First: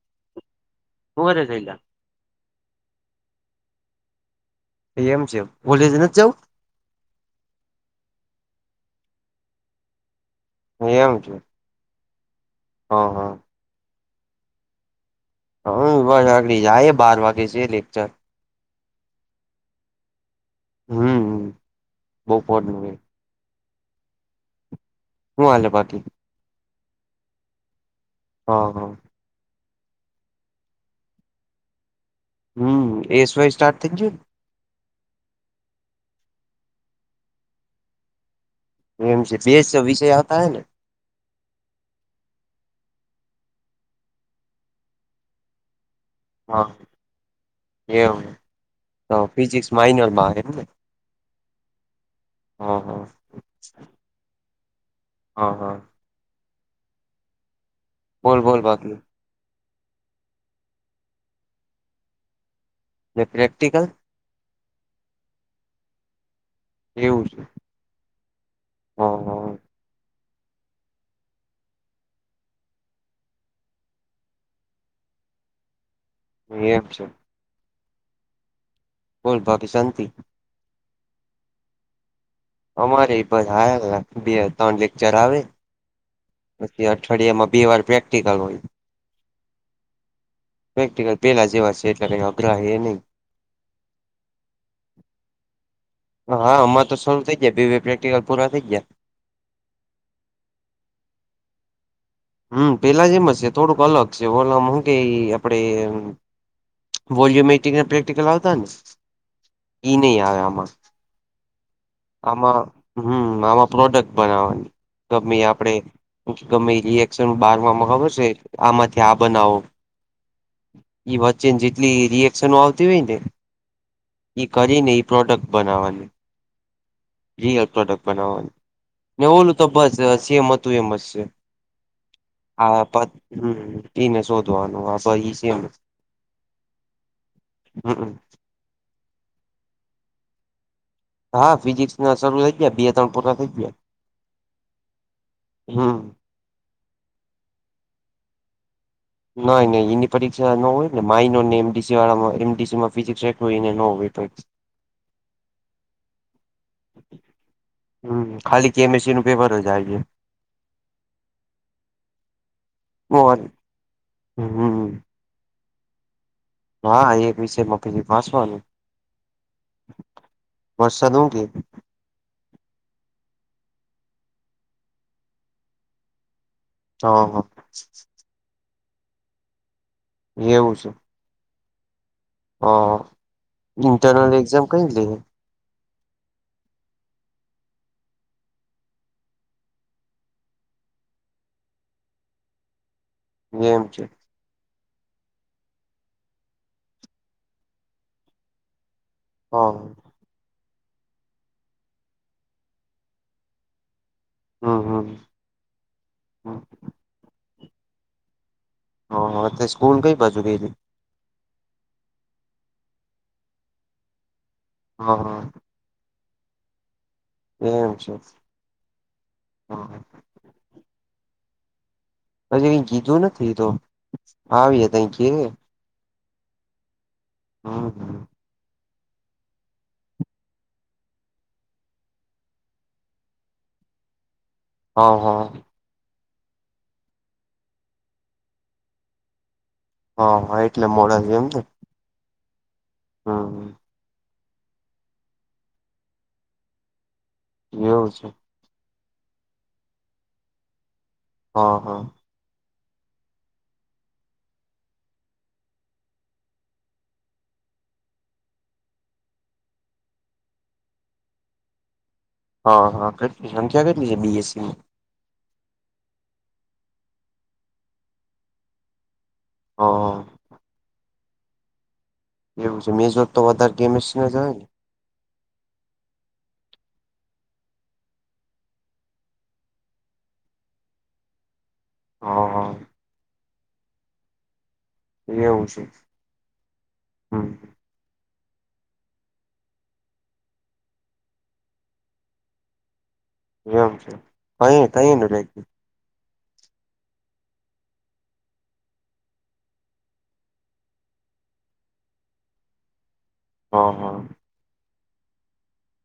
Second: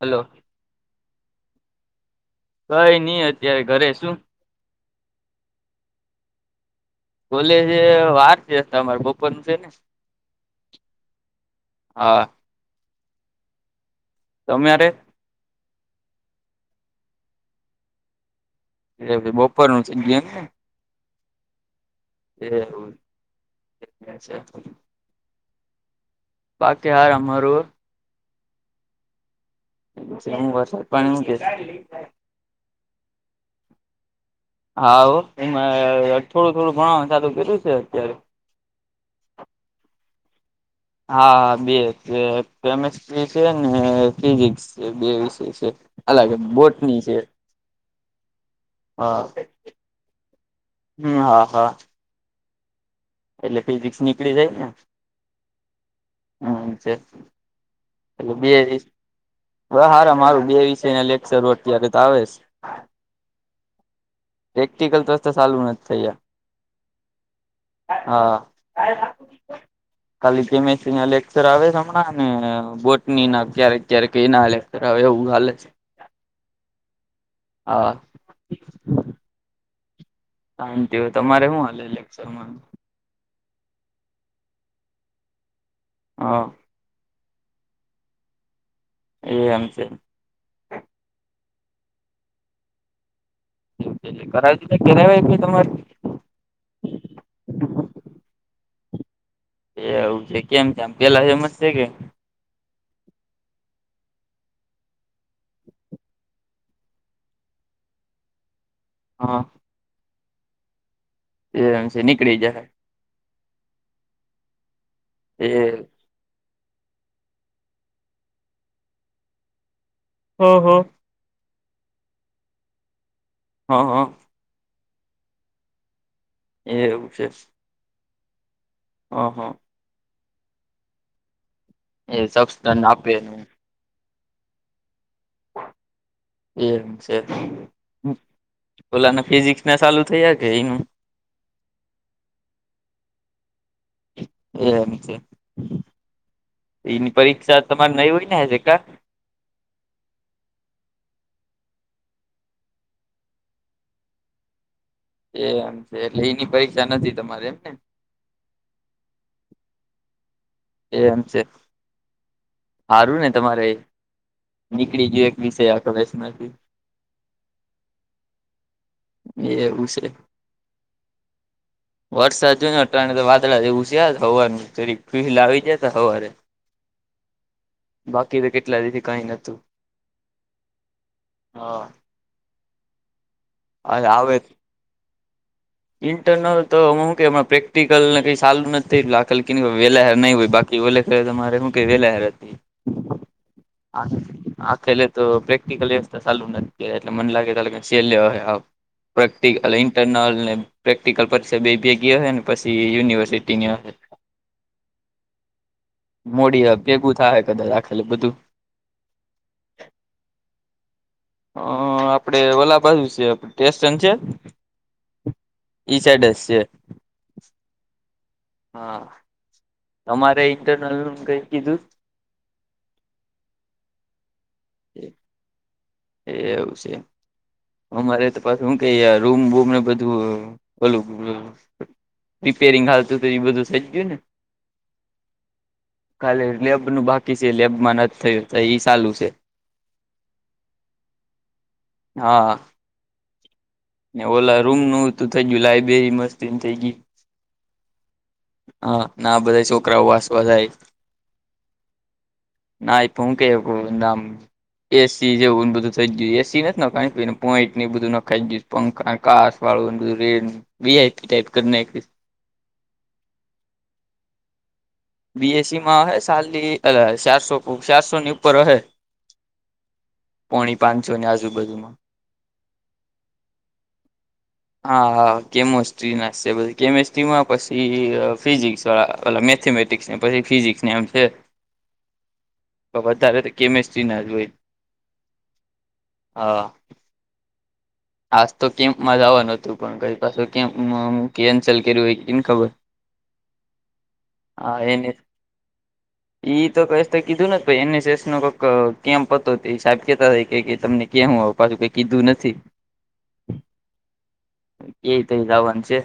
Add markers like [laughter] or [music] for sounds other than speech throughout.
Hello, કોરે સઈલા, કઈ નઈ અત્યારે ઘરે શું, એ એમ છે, કોલીજ નથી જાવું. કોલેજે વાર છે તમાર બપોર નું છે ને, એમ છ. હા, હ હા, તમ યારે, હકડી [unintelligible] જાય એ બાર વાગે છે લેકચર, એ પછી બોપર નું જ એમ કે ને, હમ, એવ બપોરનું એ. [unintelligible] છે. હું હાલલે બાકી, બાકી હાલ અમારુર, હા હા, હું વરસાદ પાણી હુ કે શ, હમ્મ એસવાય સ્ટાર્ટ થઈ ગયું? હા હો એમાં થોડું થોડું ભણાવવાનું ચાલુ કર્યું છે, અત્યારે એમ છે, બે વિષય આવતા હ ને હા, બે છે કેમેસ્ટ્રી છે, ને ફિઝિક્સ છે, બે વિષ છે. અલગ હા બોટની છે, એવું, તો હા ફિઝિક્સ માઇનરમાં એમને? હમ હા હા હહ એટલે ફિઝિક્સ નીકળી જાય હા હા. ને [inaudible] હુ બોલ બોલ બેદી બાકી બ સારા મારું બે વિષય ના લેક્ચર અત્યારે તો આવે છે. એક પ્રેક્ટિકલ પ્રેક્ટિકલ તો તો ચાલું જ થયા, એવું છે, હા હા [inaudible] [unintelligible] ખાલી કેમેસીં લેક્ચર આવે છે, હમણાં ને બોટ ની ના ક્યારેક ક્યારેક એ ના હવે એવું હાલે જ છે. એમ છે, હા, બોલ બાકી શાંતિ? શાંતિ હો, તમારે શું હાલે લેક્ચર માં અમારે બસ બે ત્રણ લેક્ચર આવે, હા, પછી અઠવાડિયામાં બે વાર પ્રેક્ટિકલ હોય, એ એમ છે, પ્રેક્ટિકલ પેલા જેવા છે, એટલે કંઈ અઘરા હે નહીં. [inaudible] કરાવી દ કેનાય તમારે હા, અમામાં તો શરૂુ થઈ ગયા પ્રેક્ટિકલ પૂરા થઈ ગયા. એ એવું છે, કેમ કેમ પેલા જેમજ છે કે? હમ્મ પેલા જે એમ જ છે, થોડુંક અલગ છે ઓલમ હું કે આપડે વોલ્યુમટ પ્રેક્ટિકલ આવતા ને હા ઈ નહી આવે આમાં એમ છે નીકળી જાહે હમ્મ આમાં પ્રોડક્ટ બનાવવાની ગમે એ આપણે ગમેઈ રીએક [unintelligible] બારમા માં ખબર છે આમાંથી આ બનાવો હ હ ઈ વચ્ચે ને જેટલી રિએક્શનો આવતી હોય ને હં હં ઈ કરીને ઈપ્રોડક્ટ બનાવવાની એવું છે રિયલ પ્રોડક્ટ બનાવવાની હ ને હ ઓલું તો બસ સેમ હતું એમ જ છે. એ સબસ્ટન આપ આપે પીને શોધવાનું આજો એમને એવુ છે હમ ઓલાને ફિઝિક્સને ચાલુ થયા કે એનું હા ફિઝિકસ ના શરૂ થઈ ગયા બે ત્રણ પૂરા થઈ ગયા. એમ છે, હમ્મ એની પરીક્ષા તમારે નઈ હોય ને હજી કા નાઈ નઈ એની પરીક્ષા ન હોય માઇનોર ને એમડીસી વાળા એમડીસી માં ફિઝિક્સ ન હોય પરી [inaudible] એ એમ છે એટલે એની પરીક્ષા નથી તમારે એમ ને હમ ખાલી કેમેંસી નું પેપર જ આઈ છે એ એમ છે હારું ને જાય તમારે હમ નીકળી ગયું એક વિષય આ કશમાંથી હા એક વિષય મા ફરી વાંચવાનું એવું છે વરસાદ હું કે વરસાદ જોય અત્રાણે તો વાદળા જે એવું શે હવારનું જરાં ફીલ આવી જાય હવારે હ હ બાકી તો કેટલા દીથી કઈ નતું એવું છે હા હ અરે ઇન્ટરનલ આવે એક્ઝામ કઈ લે ઇન્ટરનલ તો હું કે અમના પ્રેક્ટિકલ ને કઈ સારું નથી લા [unintelligible] એટલે નઈ હોય બા ઓલે ફેરે કે તમારે હું કે લહેર હતી એમ છે હા આખેલે તો પ્રેક્ટિકલએ ચાલુ નથી થયાં એટલે મને લાગેે [unintelligible] છેલ્લે હહે હાવ પ્રેક્ટિક હ [unintelligible] ઇટર્નલ ને પ્રેક્ટિકલ પક્ષા બે ભેગી હહે ને પહી યુનિવર્સિટીની હએ હમ હમ મોડી અ ભેગું થાહે કદાચ આાખેલે બધું હ તે સ્કૂલ કઈ બાજુ ક્યરી હ આપડે ઓલા બાજુ છે ટેસ્ટન છે હા હા ઈ સાઈડ હજ છે એમ છે હા હા અમારે ઇન્ટરનલ નુ કઈ કીધું પછી કઈ કીધું નથી તો આવ્યે તય કેહે એ એવું છે હમ અમારે તો પ હું ક રૂમ બૂમ ને બધું ઓલું રીપેરિંગ હાલતું તો એ બધું થઈ ગયું ને હ હા ખાલે લેબ નુ બાકી શે લેબમાં નથી થયું ઈ એ સાલું છે હ હા એટલે મોડા છે એમ ને હા હમ ઓલા રૂમ નું તું થઈ ગયું લાાઈબ્રેરી મસ્તી ની થઈ ગય એવું છે હા ના બધા છોકરાઓ વાસવા જાય હા હા ના [unintelligible] એસી જેવુંને બધું થઈ ગયું હે એસી નથી નખ [unintelligible] પોઈન્ટ એ બધું નખાઈ ગયું પંખા કાશ વાળું ને રેડ વીઆઈપી ટાઈપ કરી નાખયું છે હા હા કેટલી સંખ્યા કેટલી છે બીએસસી મા બી એસી માં હ સાલી ચારસો ચારસો ની ઉપર અહે હા હા પોણી પાંચસો ને આજુબાજુમાં એવું છે મેઝોર તો વધારે ચેમિસ્ટ્રી ના જ અહે હા કેમેસ્ટ્રી ના શે છેી કેમેસ્ટ્રીમાં પછી ફિઝિક્સ વાળા ઓલા મેથેમેટ થિક્સ પછી ફિઝિકસને એમ છે હા હા તો વધારે કેમેસ્ટ્રી ના જ હોય એવું છે હા હમ આજ તો કેપ મા જવા નહોતું પણ કઈ પાછો કેપ કેન્સલ કર્યું હોય કેને ખબર એમ છેમ હા કહી એને કહીને લે ઈ તો ક તો કીધું ન એનએસસ નો કોક કેપ હતો એ હ સાહેબ કેતા થા કે તમને ક્યાં હું આવુ. પાછું કઈ કીધું નથી હ હા. હા એ તઈ જાવાનુ છે.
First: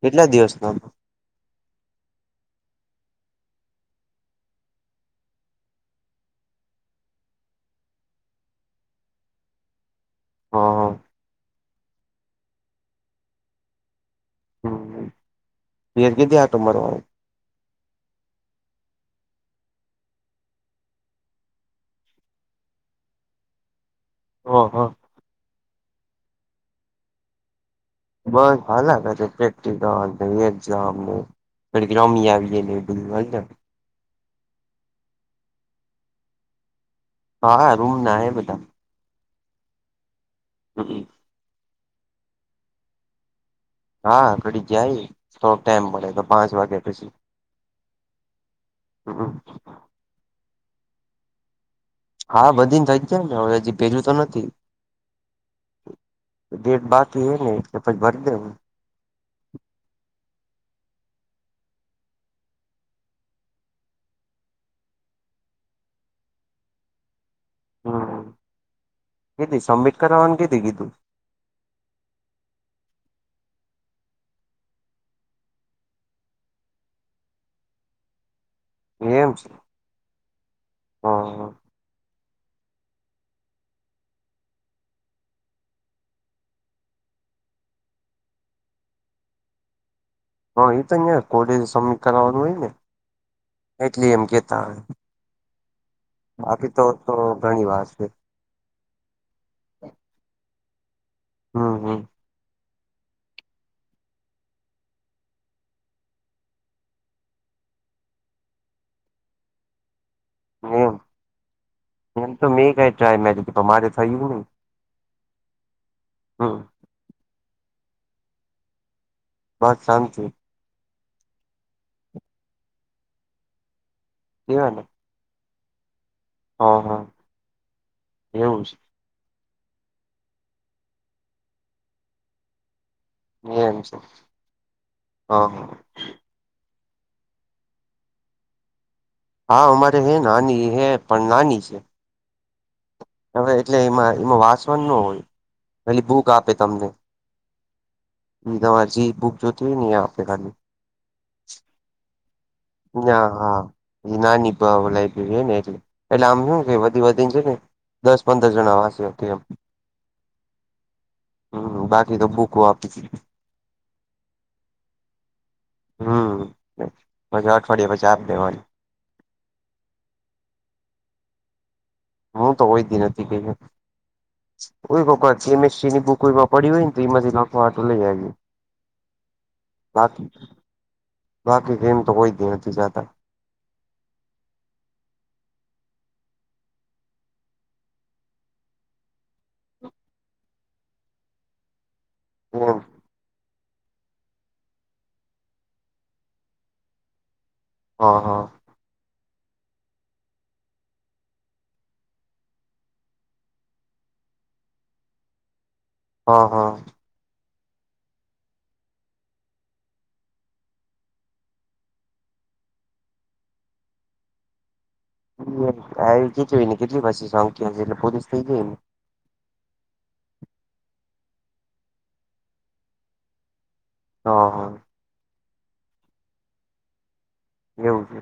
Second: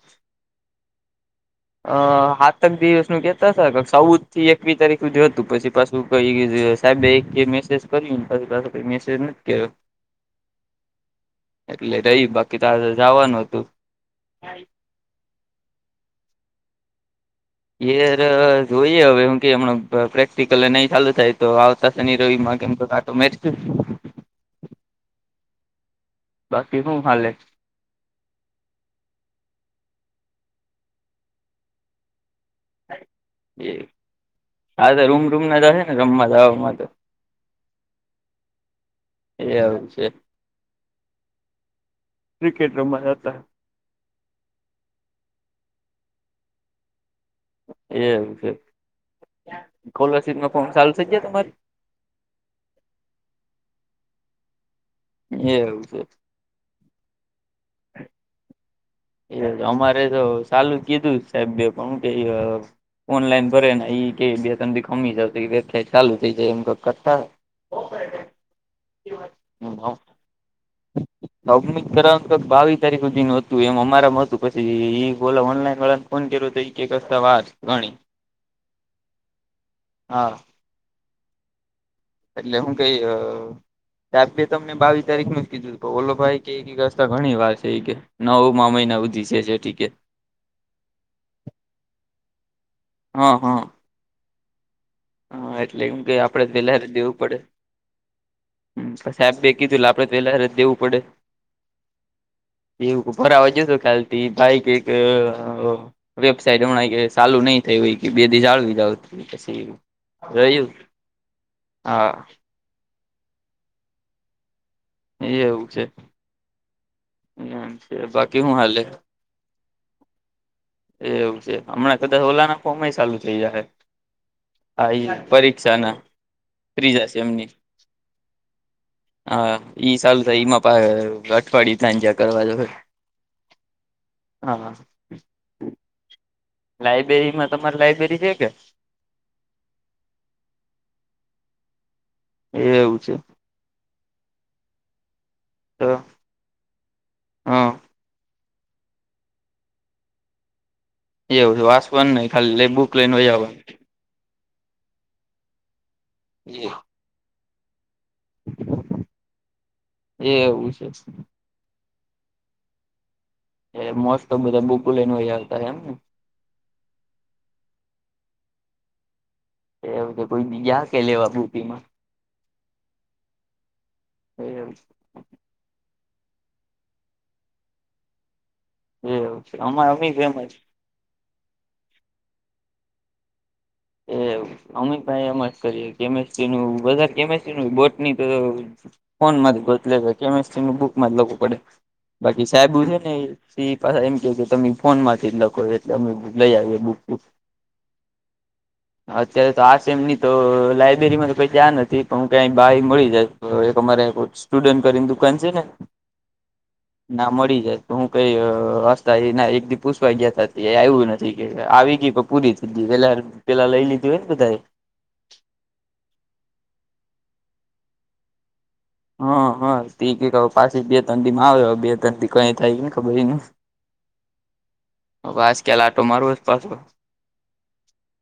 એ કેટલા દિવસના અ હાતક દિવસ નું કેતાશે સૌદ થી એકવીસ તારીખ સુધી હતું પછી પા શું કઈ દેસાહેબ બે એક મેસેજ કર્યું પા પા કઈ મેસેજ નથી આયો હા એટલે રહી બાકી તાર જવાનું હતું હમ એર કેધ આટ મારો ઈયેઘર ર જોઈએ હવે હું કેમ પ્રેક્ટિકલ નહી ચાલુ થાય તો આવતા શનિ રવિ માં કેમ તો મે હો હા બાકી હું હાલે બસ હા પ પ્રેક્ટિકલ એક્ઝામ રમી આવી યે [inaudible] હા તો રૂમ ટૂમ ના જશે ને રમમાં જવા માંટે. હા હા રૂમ ના હે બધા એ આવે છે. [inaudible] ક્રિકેટ રમવા જાતા હા ઘડી જાય તો ટાઈમ પડે તો પાંચ વાગ્યા પછી એમું કે હમ કોલરશીપ ના ફોર્મ ચાલુ થઈ ગયા તમારી હા બધી ને થઈ જાય ને હવે હજી પેરયુ તો નથી એવું છે. ડેટ બાકી એ ને કે પછ ભર દે હું એ અમારે તો ચાલું કીધું સાહેબ બે ફોમ દઈ ગયા ઓનલાઈન ભરે ને ઈ કે બે તથી કમી વેબસાયટ ચાલુ થઈ જાય એમ કરતા હમ કીધી સબમિટ કરવાનું કીતી કીધું [unintelligible] કરાવ તો બાવી તારીખ સુધી ન હતું એમ મારા મો હતું પછી એ બોલો ઓનલાઈન વાળાને ફોન કર્યો તો એક એક રસ્તા વાર ગણી એમ છે. હા હા હા એટલે હું કઈ જાતે તમને બાવીસ તારીખ નુ જ કીધું ઓલો ભાઈ કે રસ્તા ઘણી વાર છે એ કે નવ મામિના હુઘી છે જે ડીકે હ એ તો નયા કોલેજ સમીકવાનું હોય ને હા હા એટલી એમ કેતા હ હા એટલે એમ કે આપડે વેલારે દેવું પડે ઘણી વાર છે પછી સાહેબ બે કીધું આપડે પેલા દેવું પડે હા હા બે ઉપર આવાજે છે ખાલતી બાઈક એક વેબસાઇટ હમણાં ચાલુ નઈ થઈ હોય કે બે દી જાળવી જાવ પછી રહ્યું હમ હા એમ તો મેં કઈ ટાય મેમારે થયું નહી એ એવું છે. હા એમ છે બાકી હું હાલે બસ શાંતિ એ એવું છે હમણાં કદાચ ઓલા ના ફોર્મય ચાલુ થઈ જાયહે કેવાય ને હા ઈ પરીક્ષા ના હા ફ્રી હા જશ એમની એવું હા ઈ સાલુ થાય ઈમાં પાહ અઠવાડિયુ સાંજા કરવા દો [unintelligible] એમ છે હ હ લાયબેરી માં તમારે લાઈબેરી છે કે હા અમારે હે નાની હે પણ નાની છે. એવું છે. હવે એટલે એમાં એમાં વાંચવાન ન હોય તો પેલી બુક આપે તમને હા ઈ તમાર જી બુક જોતી હોય ઈ આપે ખાલી એવું છે વાસવા નહી ખાલી લેબુ ના હા નાની [unintelligible] લાઈબ્રેરી હેને એટલે એટલે આમ હું કે વધી વધીને છે ને દસ પંદર જણા વાસીહકે એમ એ એવું છે હમ્મ બાકી તો બૂકો આપી એ મોસ્ત તો બધા બુક લઈને આવતા રિયા એમને હમ્મ પછી અઠવાડિયા પછી આપ દેવાની એવું કોઈ બી ગ્યા કે લેવા બુટી માં હું તો કોઈ દી નથી ગ્યો એવું કોઈ વખત કેમેસ્ટ્રીની બુક પડી હોય તો એમાંથી લખવા હાટુ લઈ આવી એવું છે અમા અમી ફેમસ બાકી ગેમ તો કોઈ દી નથી જાતા એ અમિતભાઈ એમ જ કરીએ કેમિસ્ટ્રી નું વધાર કેમિસ્ટ્રીનું બોટ ની તો ફોન માંથી ગોત લે કેમિસ્ટ્રી નું બુક માં જ લખવું પડે બાકી એમ સાહેબુ છે ને ઈ એ પાછા એમ કે કે તમે ફોન માંથી જ લખો એટલે અમે લઈ આવીએ બુક બુક હ હ અત્યારે તો આ છે સેમની તો લાઈબેરીમાં તો કોઈ જાન નથી પણ હું કાઈ બારિ મળી જાય તો એ સોમવારે [unintelligible] સ્ટુડન્ટ કરીને દુકાન છે ને હ હ ના મળી જાય તો હું કઈ હસતા એના એક દી પૂછવા ગ્યા તા એ આયવું નથી કે આવી ગી [unintelligible] પૂરી થધી, પેલા પેલા લઈ લીધું હોય ને, બધાએ. [unintelligible] પોલીસ થઈ ગઈ ન હા હા તે કે હવે પાછી બે તન દીમાં આવે બે તન દી કઈ થાય ઈ કોને ખબર ઇને હ હ વાસ કેલા આટો મારું પા એવું છે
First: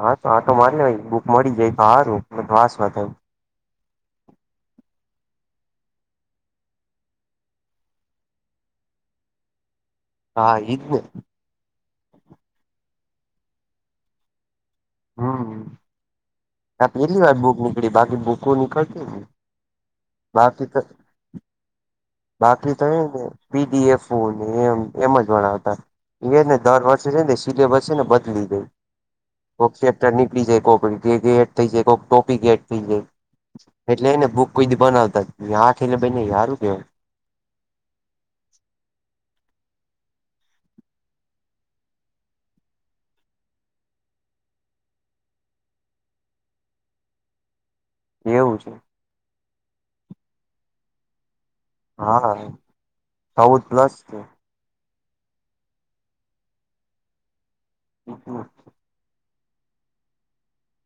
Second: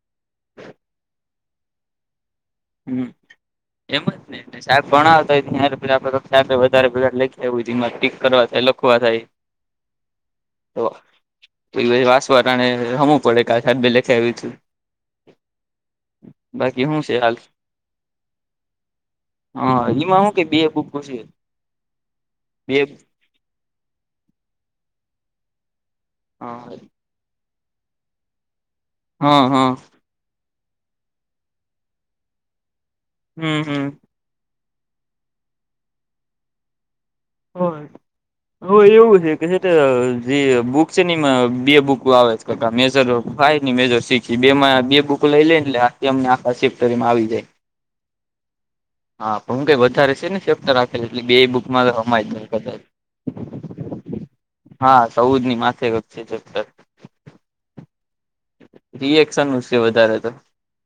હા તો આટો મારિ આઈ બુક મડી જાય તો હારું [unintelligible] હમ્મ એમજ ને લે શાક ભણાવતા આપડા વધારે પેગા લખી આવ એમાં પીક કરવા થાય લખવા થાય હા ઇજ ને તો વાસવા ટાણે હમવુ પડે કારણકે [unintelligible] હમ્મ બાકી શું પેલી છે હાલ વાર બુક નીકળી બાકી બુકો નીકળતી હા એમાં હું કે બે બાકી તો બુકો છે. બાકી બે તો હે ને પી. ડી. એફ. ઓ ને એમ એમ જ બનાવતાં એને હા દર વર્ ને સિલે [unintelligible] સીલેબસ છે ને બદલી દઈ હા હા નીકળી જાય કો એડ થઈ જાય કો ટોપીક એડ થઈ જાય હમ હમ એટલે હેને બૂક કોઈ દ [unintelligible] યારું કેવા. હએ હ એવું છે કે [unintelligible] જે બુક છે ને બે બુક આવે કકા મેજર ફાઈવ ને મેજર સિક્સ બેમાં બે બુક લઈ લેનેમ આખા સિફ્ટરીમાં આવી જાય એવું છે હા પણ હું કઈ વધારે છે ને શેક્ટર રાખેલ એટલે બે બક મારો હા ચૌદ પ્લસ છે [unintelligible] હા ચોદ ની માથે ગપ છેર હ હ રિએક્શન નુ છે વધારે તો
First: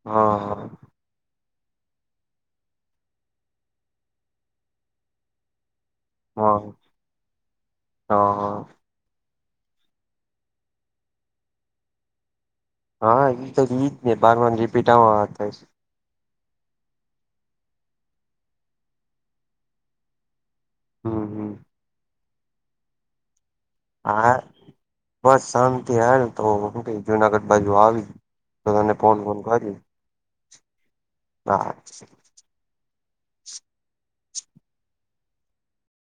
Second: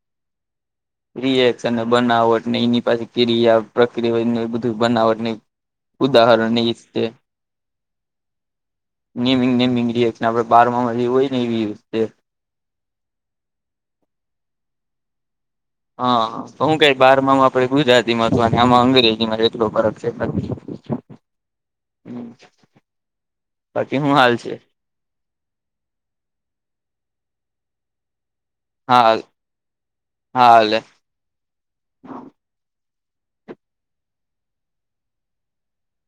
હા રિએક્શન બનાવટ ને એની પાસે ક્રિયા પ્રક્રિયાને બધું બનાવટ ઉદાહરણ હા ને ઈજ છે હા નેમિંગ નેમિંગ રએ ને આપડે બારમાં હોય ને એવીતે હા એ તોઈ ને બારમા માં રિપીટ આવવા છે હા શું કઈ બાર માં આપે ગુજરાતીમાં અથવા આમાં અંગ્રેજી માં કેટલો ફરક છે હમ્મ હમ હા બસ શાંતિ હાલ તો હૂ કે જુનાગઢ બાજુ આવી તો તને ફોન હાલ ફોન કાડિયું હાલે [inaudible]